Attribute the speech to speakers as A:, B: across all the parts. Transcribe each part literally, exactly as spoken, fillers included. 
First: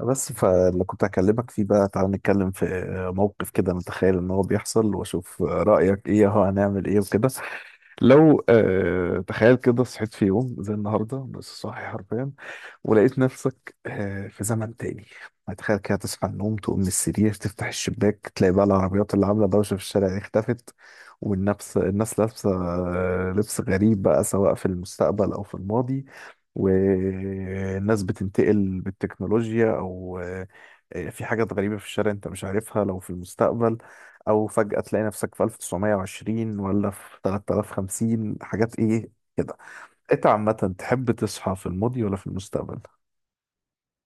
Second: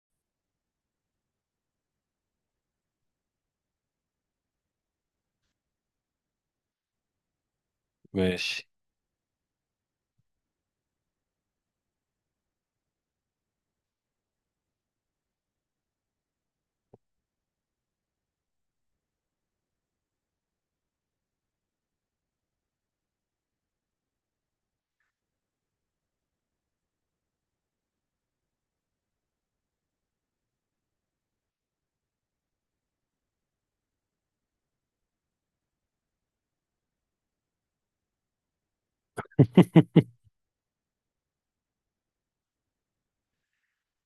A: بس فاللي كنت هكلمك فيه بقى، تعال نتكلم في موقف كده. نتخيل ان هو بيحصل واشوف رأيك ايه، هو هنعمل ايه وكده. لو
B: ماشي.
A: آه تخيل كده، صحيت في يوم زي النهارده، بس صاحي حرفيا، ولقيت نفسك آه في زمن تاني. تخيل كده تصحى من النوم، تقوم من السرير، تفتح الشباك، تلاقي بقى العربيات اللي عامله دوشه في الشارع دي اختفت، والنفس الناس لابسه آه لبس غريب بقى، سواء في المستقبل او في الماضي، والناس بتنتقل بالتكنولوجيا او آه، في حاجات غريبة في الشارع انت مش عارفها لو في المستقبل، او فجأة تلاقي نفسك في ألف وتسعمية وعشرين ولا في ثلاثة آلاف وخمسين. حاجات ايه كده. انت عامة تحب تصحى في الماضي ولا في المستقبل؟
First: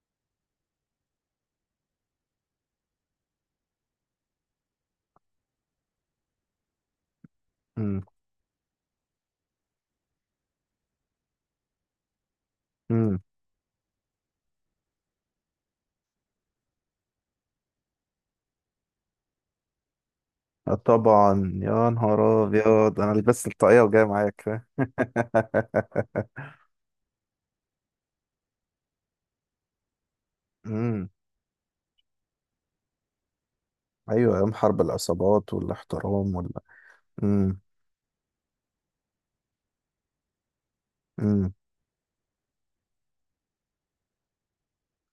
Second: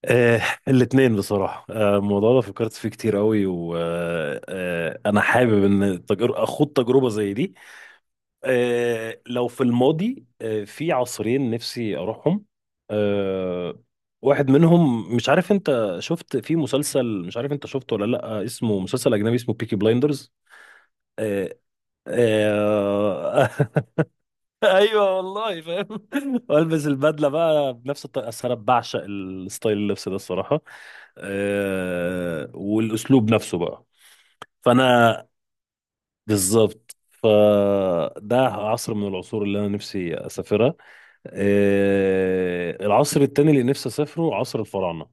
B: آه الاثنين بصراحة آه، الموضوع ده فكرت فيه كتير قوي وأنا حابب إن تجر- أخوض تجربة زي دي
A: امم.
B: آه، لو في الماضي آه، في عصرين نفسي أروحهم
A: امم.
B: آه، واحد منهم مش عارف أنت شفت في مسلسل، مش عارف أنت شفته ولا لأ، اسمه مسلسل أجنبي اسمه بيكي بلايندرز آه،
A: طبعا يا نهار ابيض، انا لبست
B: آه،
A: الطاقية وجاي معاك فاهم.
B: ايوه والله فاهم. والبس البدله بقى بنفس الطريقه، أصل انا بعشق الستايل اللبس ده الصراحه.
A: امم.
B: أه والاسلوب نفسه بقى.
A: ايوه، ايام حرب
B: فانا
A: العصابات والاحترام ولا.
B: بالظبط، فده عصر من العصور اللي انا نفسي اسافرها.
A: امم.
B: أه العصر التاني اللي نفسي اسافره عصر الفراعنه.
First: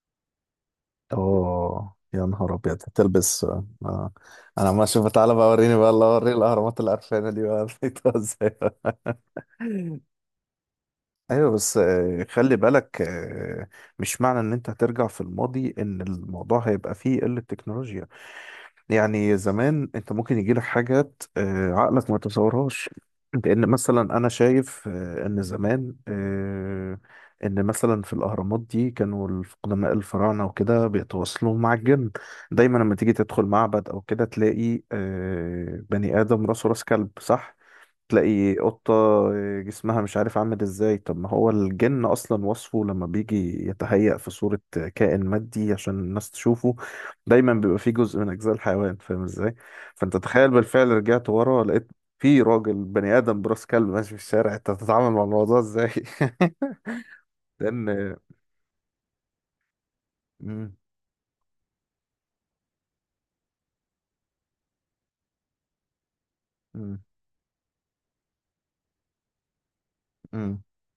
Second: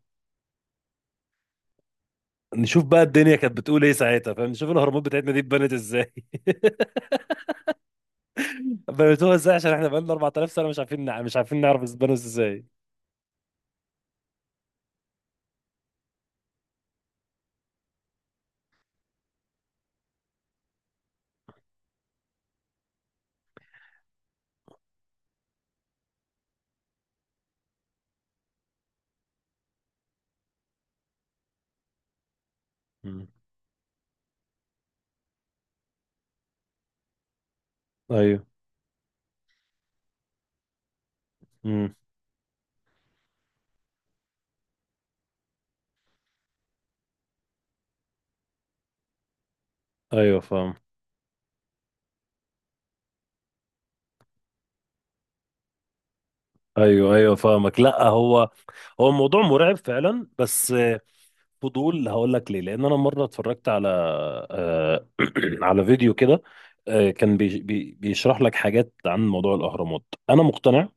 A: اوه يا نهار ابيض،
B: نشوف بقى الدنيا
A: هتلبس
B: كانت
A: آه.
B: بتقول ايه ساعتها، فاهم؟
A: انا
B: نشوف
A: عمال
B: الاهرامات
A: اشوف،
B: بتاعتنا
A: تعالى
B: دي
A: بقى
B: اتبنت
A: وريني بقى، الله
B: ازاي.
A: اوريك الاهرامات القرفانه دي بقى لقيتها ازاي. بقى.
B: بنيتوها ازاي؟ عشان احنا بقالنا اربعة آلاف سنه مش عارفين نع- مش
A: ايوه
B: عارفين
A: بس
B: نعرف اتبنت
A: آه، خلي
B: ازاي.
A: بالك آه، مش معنى ان انت هترجع في الماضي ان الموضوع هيبقى فيه قله تكنولوجيا. يعني زمان انت ممكن يجي لك حاجات آه، عقلك ما يتصورهاش. لان مثلا انا شايف آه، ان زمان آه، ان مثلا في الاهرامات دي كانوا الف- قدماء الفراعنه وكده بيتواصلوا مع الجن. دايما لما تيجي
B: مم.
A: تدخل معبد او كده، تلاقي آه، بني ادم راسه راس كلب، صح؟
B: ايوه
A: تلاقي قطة جسمها مش عارف عامل ازاي. طب ما هو الجن اصلا وصفه لما بيجي يتهيأ في صورة كائن مادي عشان الناس تشوفه، دايما بيبقى فيه جزء من اجزاء الحيوان، فاهم ازاي؟ فانت
B: ايوه
A: تخيل
B: فاهم.
A: بالفعل رجعت ورا، لقيت في راجل بني ادم براس كلب ماشي في الشارع، انت هتتعامل مع الموضوع ازاي؟
B: ايوه ايوه فاهمك. لا
A: لان
B: هو هو الموضوع مرعب فعلا، بس
A: مم.
B: آه، فضول. هقول لك ليه. لان انا مره اتفرجت على آه، على فيديو كده
A: مم.
B: آه، كان بي- بي- بيشرح لك حاجات عن موضوع الاهرامات. انا
A: مم.
B: مقتنع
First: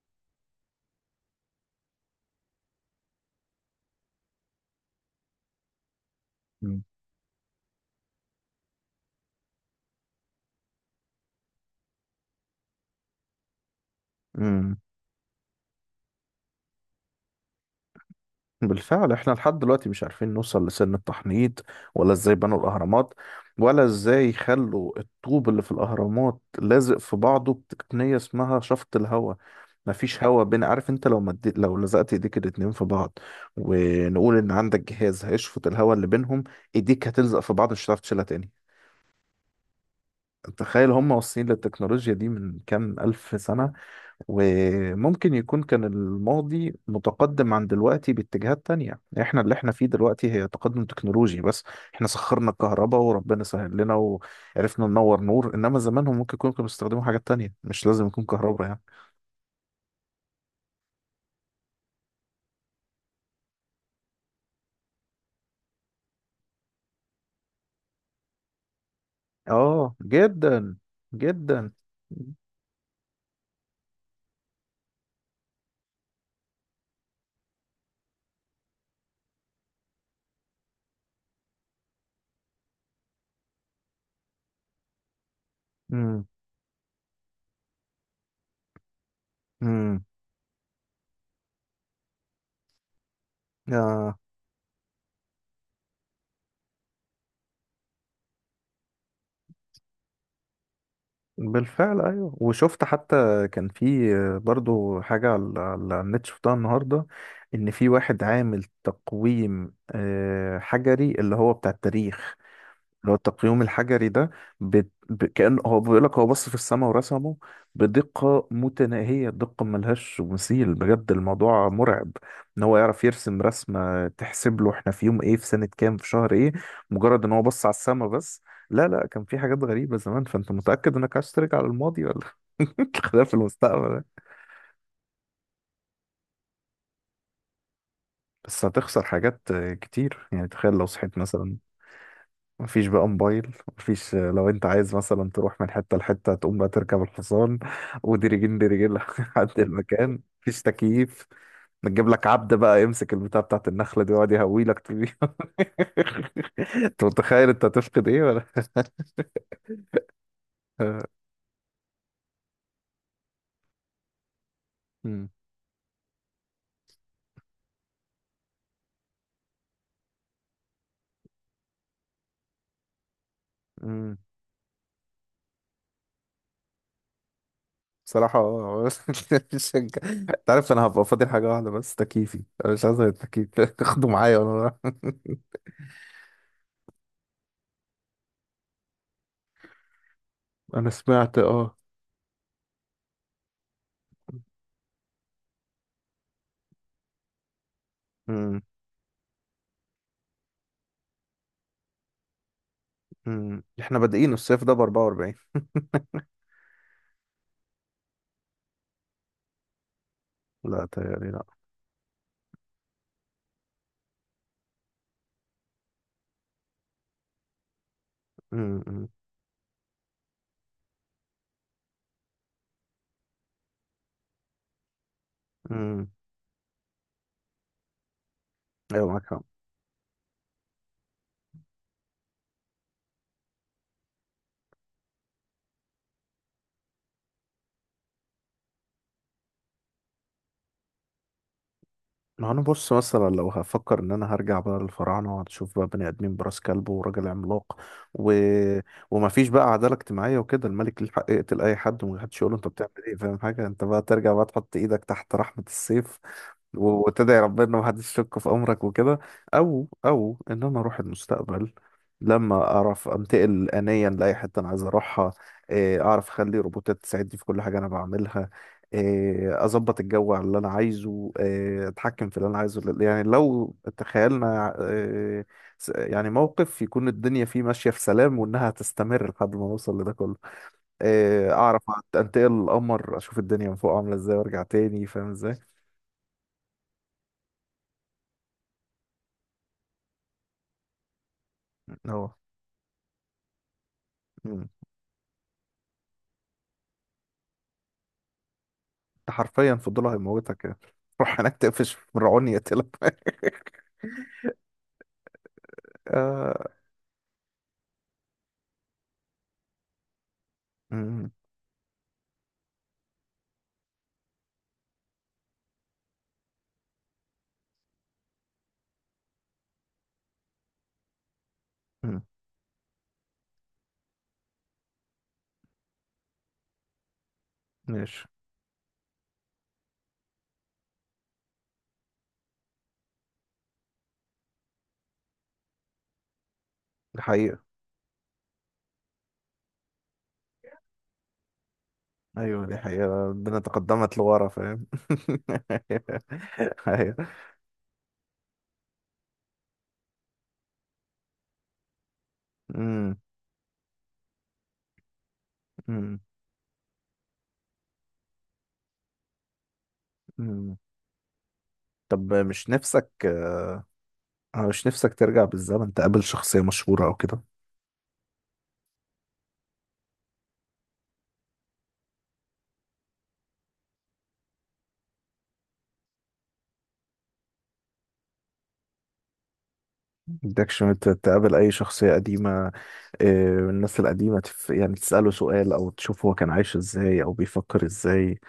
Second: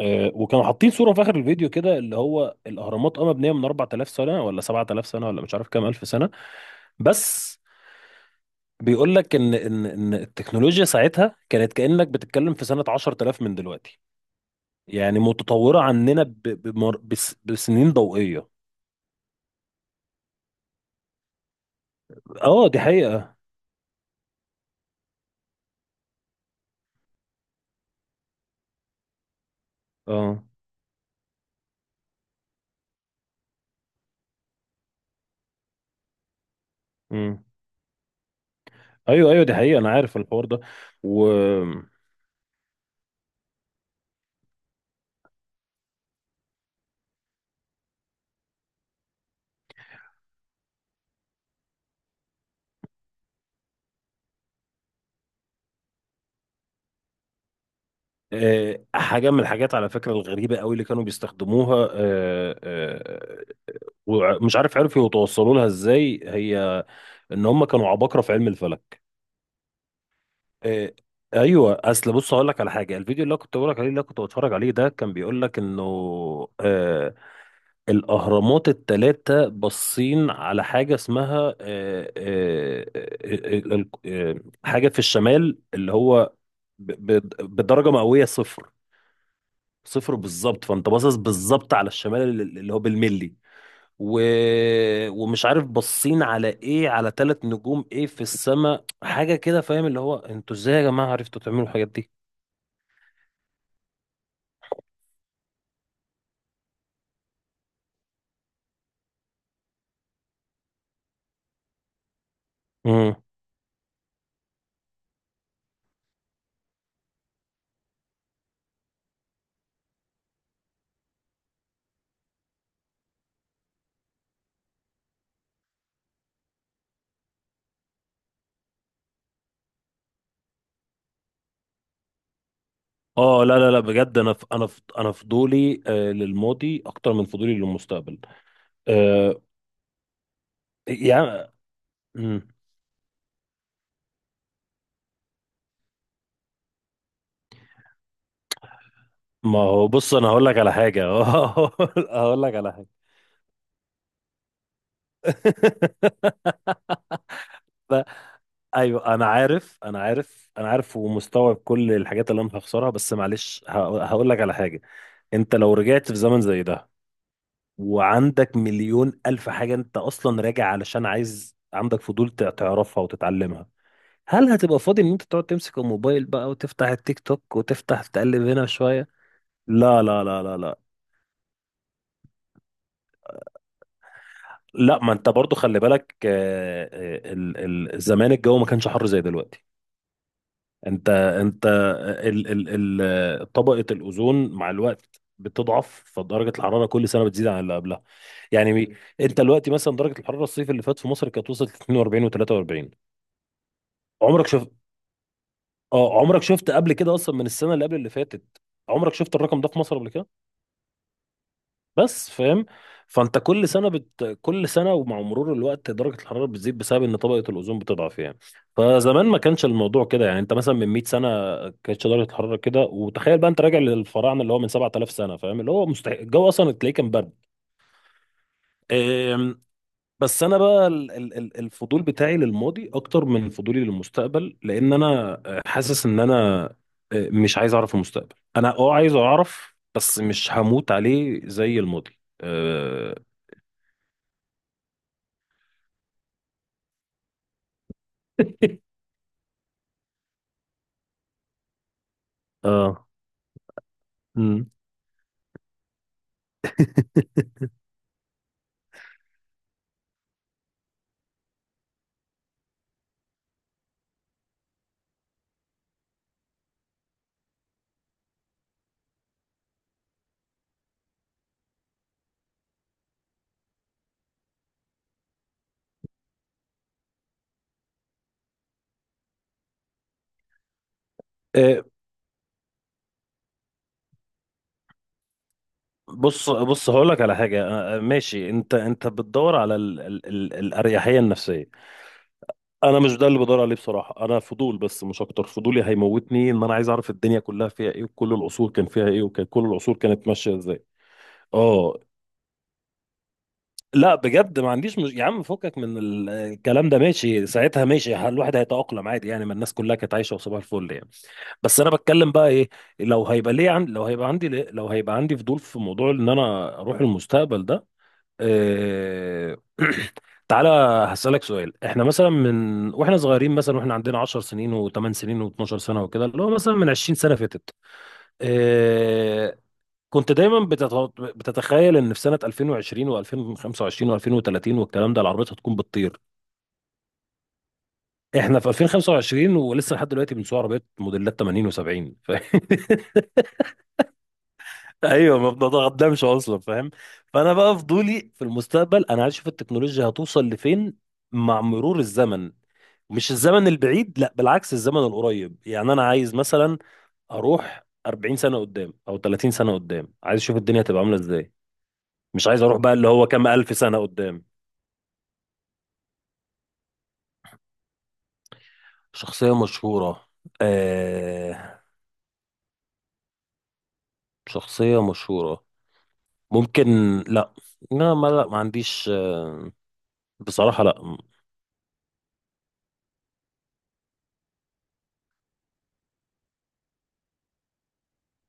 B: آه، وكانوا حاطين صوره في اخر الفيديو كده، اللي هو الاهرامات اه مبنيه من اربعة آلاف سنه ولا سبعة آلاف سنه ولا مش عارف كام الف سنه،
A: مم.
B: بس بيقول لك ان ان ان التكنولوجيا ساعتها كانت كانك بتتكلم في سنه عشرتلاف من دلوقتي.
A: مم.
B: يعني متطورة عننا ب... بمر... بس... بسنين ضوئية.
A: بالفعل احنا لحد دلوقتي مش عارفين نوصل لسن التحنيط، ولا ازاي بنوا
B: اه دي
A: الاهرامات،
B: حقيقة.
A: ولا ازاي خلوا الطوب اللي في الاهرامات لازق في بعضه بتقنية اسمها شفط الهواء. مفيش
B: اه.
A: هواء بين، عارف انت لو مدي... لو لزقت ايديك الاتنين في بعض، ونقول ان عندك جهاز هيشفط الهواء اللي بينهم، ايديك هتلزق
B: امم.
A: في بعض مش هتعرف تشيلها تاني.
B: ايوه ايوه دي حقيقة، انا عارف الحوار ده.
A: تخيل هم
B: و
A: واصلين للتكنولوجيا دي من كام ألف سنة. وممكن يكون كان الماضي متقدم عن دلوقتي باتجاهات تانية، احنا اللي احنا فيه دلوقتي هي تقدم تكنولوجي بس. احنا سخرنا الكهرباء وربنا سهل لنا وعرفنا ننور نور، انما زمانهم ممكن يكونوا كانوا بيستخدموا حاجات تانية، مش لازم يكون كهرباء يعني.
B: آه، حاجة من الحاجات على فكرة الغريبة قوي اللي كانوا بيستخدموها آه، آه، ومش عارف عرفوا يتوصلوا لها ازاي، هي ان هم كانوا عباقرة في علم الفلك.
A: اه جدا.
B: إيه.
A: جدا.
B: ايوه اصل بص هقول لك على حاجه. الفيديو اللي أنا كنت بقول لك عليه اللي أنا كنت بتفرج عليه ده كان بيقول لك انه آه الاهرامات الثلاثه باصين على حاجه اسمها آه آه آه آه آه حاجه في الشمال، اللي
A: امم.
B: هو ب- ب- بدرجه مئويه صفر.
A: امم.
B: صفر بالظبط. فانت باصص بالظبط على الشمال اللي اللي هو بالملي و... ومش عارف باصين على ايه، على ثلاث نجوم ايه في السماء حاجه كده، فاهم؟ اللي هو انتوا ازاي يا جماعه عرفتوا تعملوا الحاجات
A: بالفعل،
B: دي؟
A: ايوه، وشفت حتى كان في برضو حاجة على على النت شفتها النهاردة، ان في واحد عامل تقويم آه، حجري، اللي هو بتاع التاريخ، اللي هو
B: امم.
A: التقييم الحجري ده، بت... ب... كأن هو بيقول لك، هو بص في السماء ورسمه بدقة متناهية، دقة ملهاش مثيل، بجد الموضوع مرعب، ان هو يعرف يرسم رسمة تحسب له احنا في يوم ايه في سنة كام في شهر ايه، مجرد ان هو بص على السماء بس. لا لا، كان في حاجات غريبة زمان. فانت متأكد انك عايز ترجع للماضي ولا خلاف في
B: اه لا لا لا
A: المستقبل ده؟
B: بجد، انا ف... انا ف... انا فضولي آه للماضي اكتر من فضولي للمستقبل.
A: بس هتخسر
B: آه.
A: حاجات كتير يعني. تخيل لو صحيت
B: يعني
A: مثلا
B: مم.
A: مفيش بقى موبايل، مفيش آه، لو انت عايز مثلا تروح من حتة لحتة تقوم بقى تركب الحصان، وديرجين ديرجين لحد
B: ما هو بص
A: المكان،
B: انا هقول لك
A: مفيش
B: على حاجه.
A: تكييف، نجيب لك
B: هقول
A: عبد
B: لك على
A: بقى
B: حاجه.
A: يمسك البتاع بتاعت النخلة دي ويقعد يهوي لك طول اليوم. انت متخيل انت
B: لا.
A: هتفقد ايه ولا؟
B: ايوه انا عارف انا عارف انا عارف ومستوعب كل الحاجات اللي انا هخسرها، بس معلش هقول لك على حاجه.
A: مم.
B: انت لو رجعت في زمن زي ده وعندك مليون الف حاجة انت اصلا راجع علشان عايز، عندك فضول تع- تعرفها وتتعلمها،
A: مم.
B: هل هتبقى فاضي ان انت تقعد تمسك الموبايل بقى وتفتح التيك توك وتفتح
A: بصراحة
B: تقلب هنا
A: اه.
B: شوية؟
A: مش هنك-
B: لا لا لا
A: انت
B: لا
A: عارف
B: لا.
A: انا هبقى فاضل حاجة واحدة بس، تكييفي، انا مش عايز غير التكييف، اخده معايا وانا رايح.
B: لا ما انت برضو خلي بالك آه، آه، ال- ال- زمان الجو ما كانش حر زي دلوقتي.
A: انا
B: انت
A: سمعت
B: انت
A: اه.
B: ال ال ال طبقة الأوزون مع الوقت بتضعف، فدرجة الحرارة كل سنة بتزيد عن اللي قبلها.
A: مم.
B: يعني مي- انت دلوقتي مثلا درجة الحرارة الصيف اللي فات في مصر كانت وصلت اتنين واربعين و43.
A: مم. احنا بادئين
B: عمرك
A: الصيف
B: شفت؟
A: ده ب اربعة واربعين.
B: اه عمرك شفت قبل كده اصلا، من السنة اللي قبل اللي فاتت عمرك شفت الرقم ده في مصر قبل كده؟
A: لا، تهيألي لا.
B: بس فاهم. فانت كل سنه بت... كل سنه ومع مرور الوقت درجه الحراره بتزيد بسبب ان طبقه الاوزون بتضعف يعني.
A: امم. امم.
B: فزمان ما كانش الموضوع كده يعني. انت مثلا من مئة سنه كانتش درجه الحراره كده، وتخيل بقى انت راجع للفراعنه اللي هو من سبعة آلاف سنه فاهم، اللي هو
A: امم.
B: مستحيل الجو اصلا، تلاقيه كان برد.
A: ايوه معاك حق.
B: أم، بس انا بقى ال- ال- ال- الفضول بتاعي للماضي اكتر من فضولي للمستقبل، لان انا حاسس ان انا أه، مش عايز اعرف المستقبل، انا اه عايز اعرف بس مش هموت عليه زي الماضي
A: ما انا بص
B: آه،
A: مثلا لو هفكر ان انا هرجع بقى للفراعنه، وهتشوف بقى بني ادمين براس كلب وراجل عملاق و... وما فيش بقى عداله اجتماعيه وكده، الملك ليه حق يقتل اي حد ومحدش يقول له انت بتعمل
B: اه.
A: ايه، فاهم حاجه؟ انت بقى ترجع بقى
B: امم.
A: تحط ايدك تحت رحمه السيف، و- وتدعي ربنا ما حدش يشك في امرك وكده. او او ان انا اروح المستقبل، لما اعرف انتقل انيا لاي حته انا عايز اروحها، إيه، اعرف اخلي روبوتات تساعدني في كل حاجه انا بعملها، إيه، اظبط الجو على اللي انا عايزه، إيه، اتحكم في اللي انا عايزه. يعني لو تخيلنا إيه، س- يعني موقف يكون الدنيا فيه ماشية في سلام وانها هتستمر لحد ما نوصل لده كله، إيه، اعرف
B: إيه،
A: أت- انتقل القمر اشوف الدنيا من فوق عاملة ازاي وارجع تاني، فاهم ازاي؟
B: بص بص هقول لك على حاجه آه، آه، ماشي. انت انت بتدور على ال ال ال الاريحيه النفسيه.
A: هو
B: انا مش ده اللي بدور عليه بصراحه، انا
A: مم.
B: فضول بس مش اكتر. فضولي هيموتني، ان انا عايز اعرف الدنيا كلها فيها ايه وكل العصور كان فيها ايه،
A: انت
B: وكان كل
A: حرفيا في
B: العصور
A: الضلع
B: كانت ماشيه
A: هيموتك يعني.
B: ازاي.
A: روح هناك تقفش
B: اه
A: من رعون يقتلك.
B: لا بجد ما عنديش مش... يا عم فكك من ال-
A: آه.
B: الكلام ده، ماشي ساعتها ماشي، الواحد هيتأقلم عادي يعني، ما الناس كلها كانت عايشه وصباح الفل يعني.
A: مم.
B: بس انا بتكلم بقى ايه، لو هيبقى ليه عن... لو هيبقى عندي ليه، لو هيبقى عندي فضول في موضوع ان انا اروح المستقبل ده. إيه... تعالى هسألك سؤال. احنا
A: مم.
B: مثلا من واحنا صغيرين مثلا واحنا عندنا 10 سنين و8 سنين و12 سنة وكده، اللي هو مثلا من عشرين سنة فاتت،
A: ماشي.
B: إيه... كنت دايما بتت... بتتخيل ان في سنة الفين وعشرين و2025 و2030 والكلام ده العربيات هتكون بتطير.
A: دي حقيقة.
B: احنا في الفين وخمسة وعشرين ولسه لحد دلوقتي بنسوق عربيات موديلات تمانين و70.
A: ايوه دي حقيقة، ربنا تقدمت لورا فاهم.
B: ايوه ما بتتقدمش اصلا، فاهم.
A: ايوه.
B: فانا بقى فضولي في المستقبل، انا عايز اشوف التكنولوجيا هتوصل لفين مع مرور الزمن.
A: أمم.
B: مش الزمن البعيد، لا بالعكس، الزمن القريب. يعني انا
A: أمم.
B: عايز مثلا اروح اربعين سنه قدام او تلاتين سنه قدام، عايز اشوف
A: أمم.
B: الدنيا هتبقى عامله ازاي.
A: طب
B: مش عايز
A: مش
B: اروح بقى اللي
A: نفسك
B: هو كام الف
A: آه،
B: سنه قدام.
A: مش نفسك ترجع بالزمن تقابل شخصية مشهورة او كده؟
B: شخصيه مشهوره آه... شخصيه مشهوره، ممكن. لا، لا ما لا ما عنديش آه،
A: بدكش
B: بصراحه
A: ت-
B: لا.
A: تقابل اي شخصية قديمة آه، من الناس القديمة تف... يعني تسأله سؤال او تشوف هو كان عايش ازاي او بيفكر ازاي؟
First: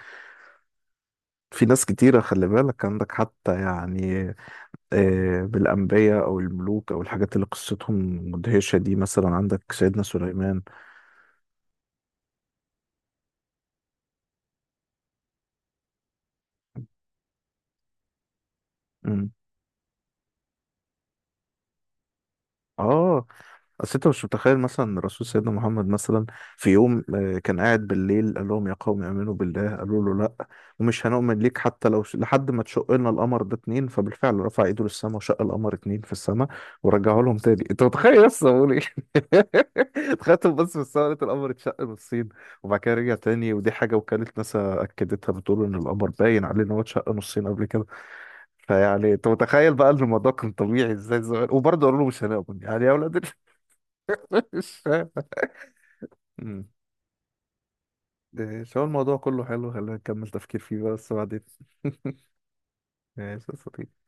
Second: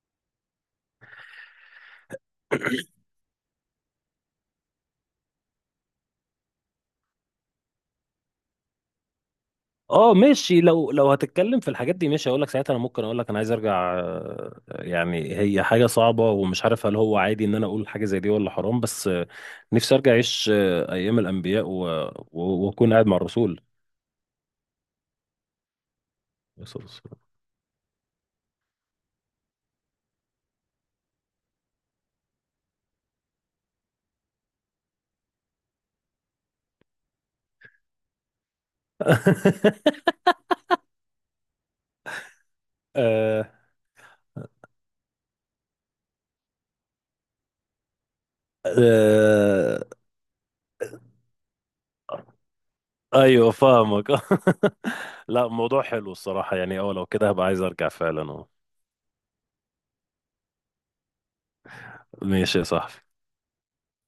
A: في ناس كتيرة خلي بالك عندك حتى يعني آه، بالأنبياء او الملوك او الحاجات اللي قصتهم مدهشة، دي مثلا عندك سيدنا
B: اه ماشي،
A: سليمان.
B: لو لو هتتكلم في الحاجات دي ماشي اقول لك ساعتها، انا ممكن اقول لك انا عايز ارجع آه، يعني هي حاجه صعبه ومش عارف هل هو عادي ان انا اقول حاجه زي دي ولا حرام، بس آه،
A: مم.
B: نفسي ارجع اعيش آه، ايام الانبياء و- و- واكون قاعد مع
A: اه،
B: الرسول
A: اصل انت مش متخيل مثلا الرسول سيدنا محمد مثلا،
B: عليه
A: في
B: الصلاة
A: يوم
B: والسلام.
A: آه، كان قاعد بالليل، قال لهم يا قوم امنوا بالله، قالوا له لا ومش هنؤمن ليك حتى لو ش- لحد ما تشق لنا القمر ده اتنين. فبالفعل رفع ايده للسماء وشق القمر اتنين في السماء ورجعه لهم تاني. انت متخيل؟ بس بقول ايه، تخيلتهم بس في السماء لقيت القمر اتشق نصين، وبعد كده رجع
B: آه
A: تاني. ودي حاجه وكاله ناسا اكدتها، بتقول ان القمر باين عليه ان هو اتشق نصين قبل كده. فيعني انت متخيل
B: آه
A: بقى ان الموضوع كان طبيعي ازاي زمان، وبرضه قالوا له مش هنؤمن، يعني يا اولاد ال-
B: ايوه فاهمك.
A: مش فاهم.
B: لا الموضوع حلو الصراحه
A: مم.
B: يعني. اه لو كده هبقى عايز ارجع فعلا، اه.
A: إيه، شو الموضوع كله حلو، خلينا نكمل تفكير فيه بقى بس بعدين.
B: ماشي يا صاحبي.
A: ماشي يا صديقي.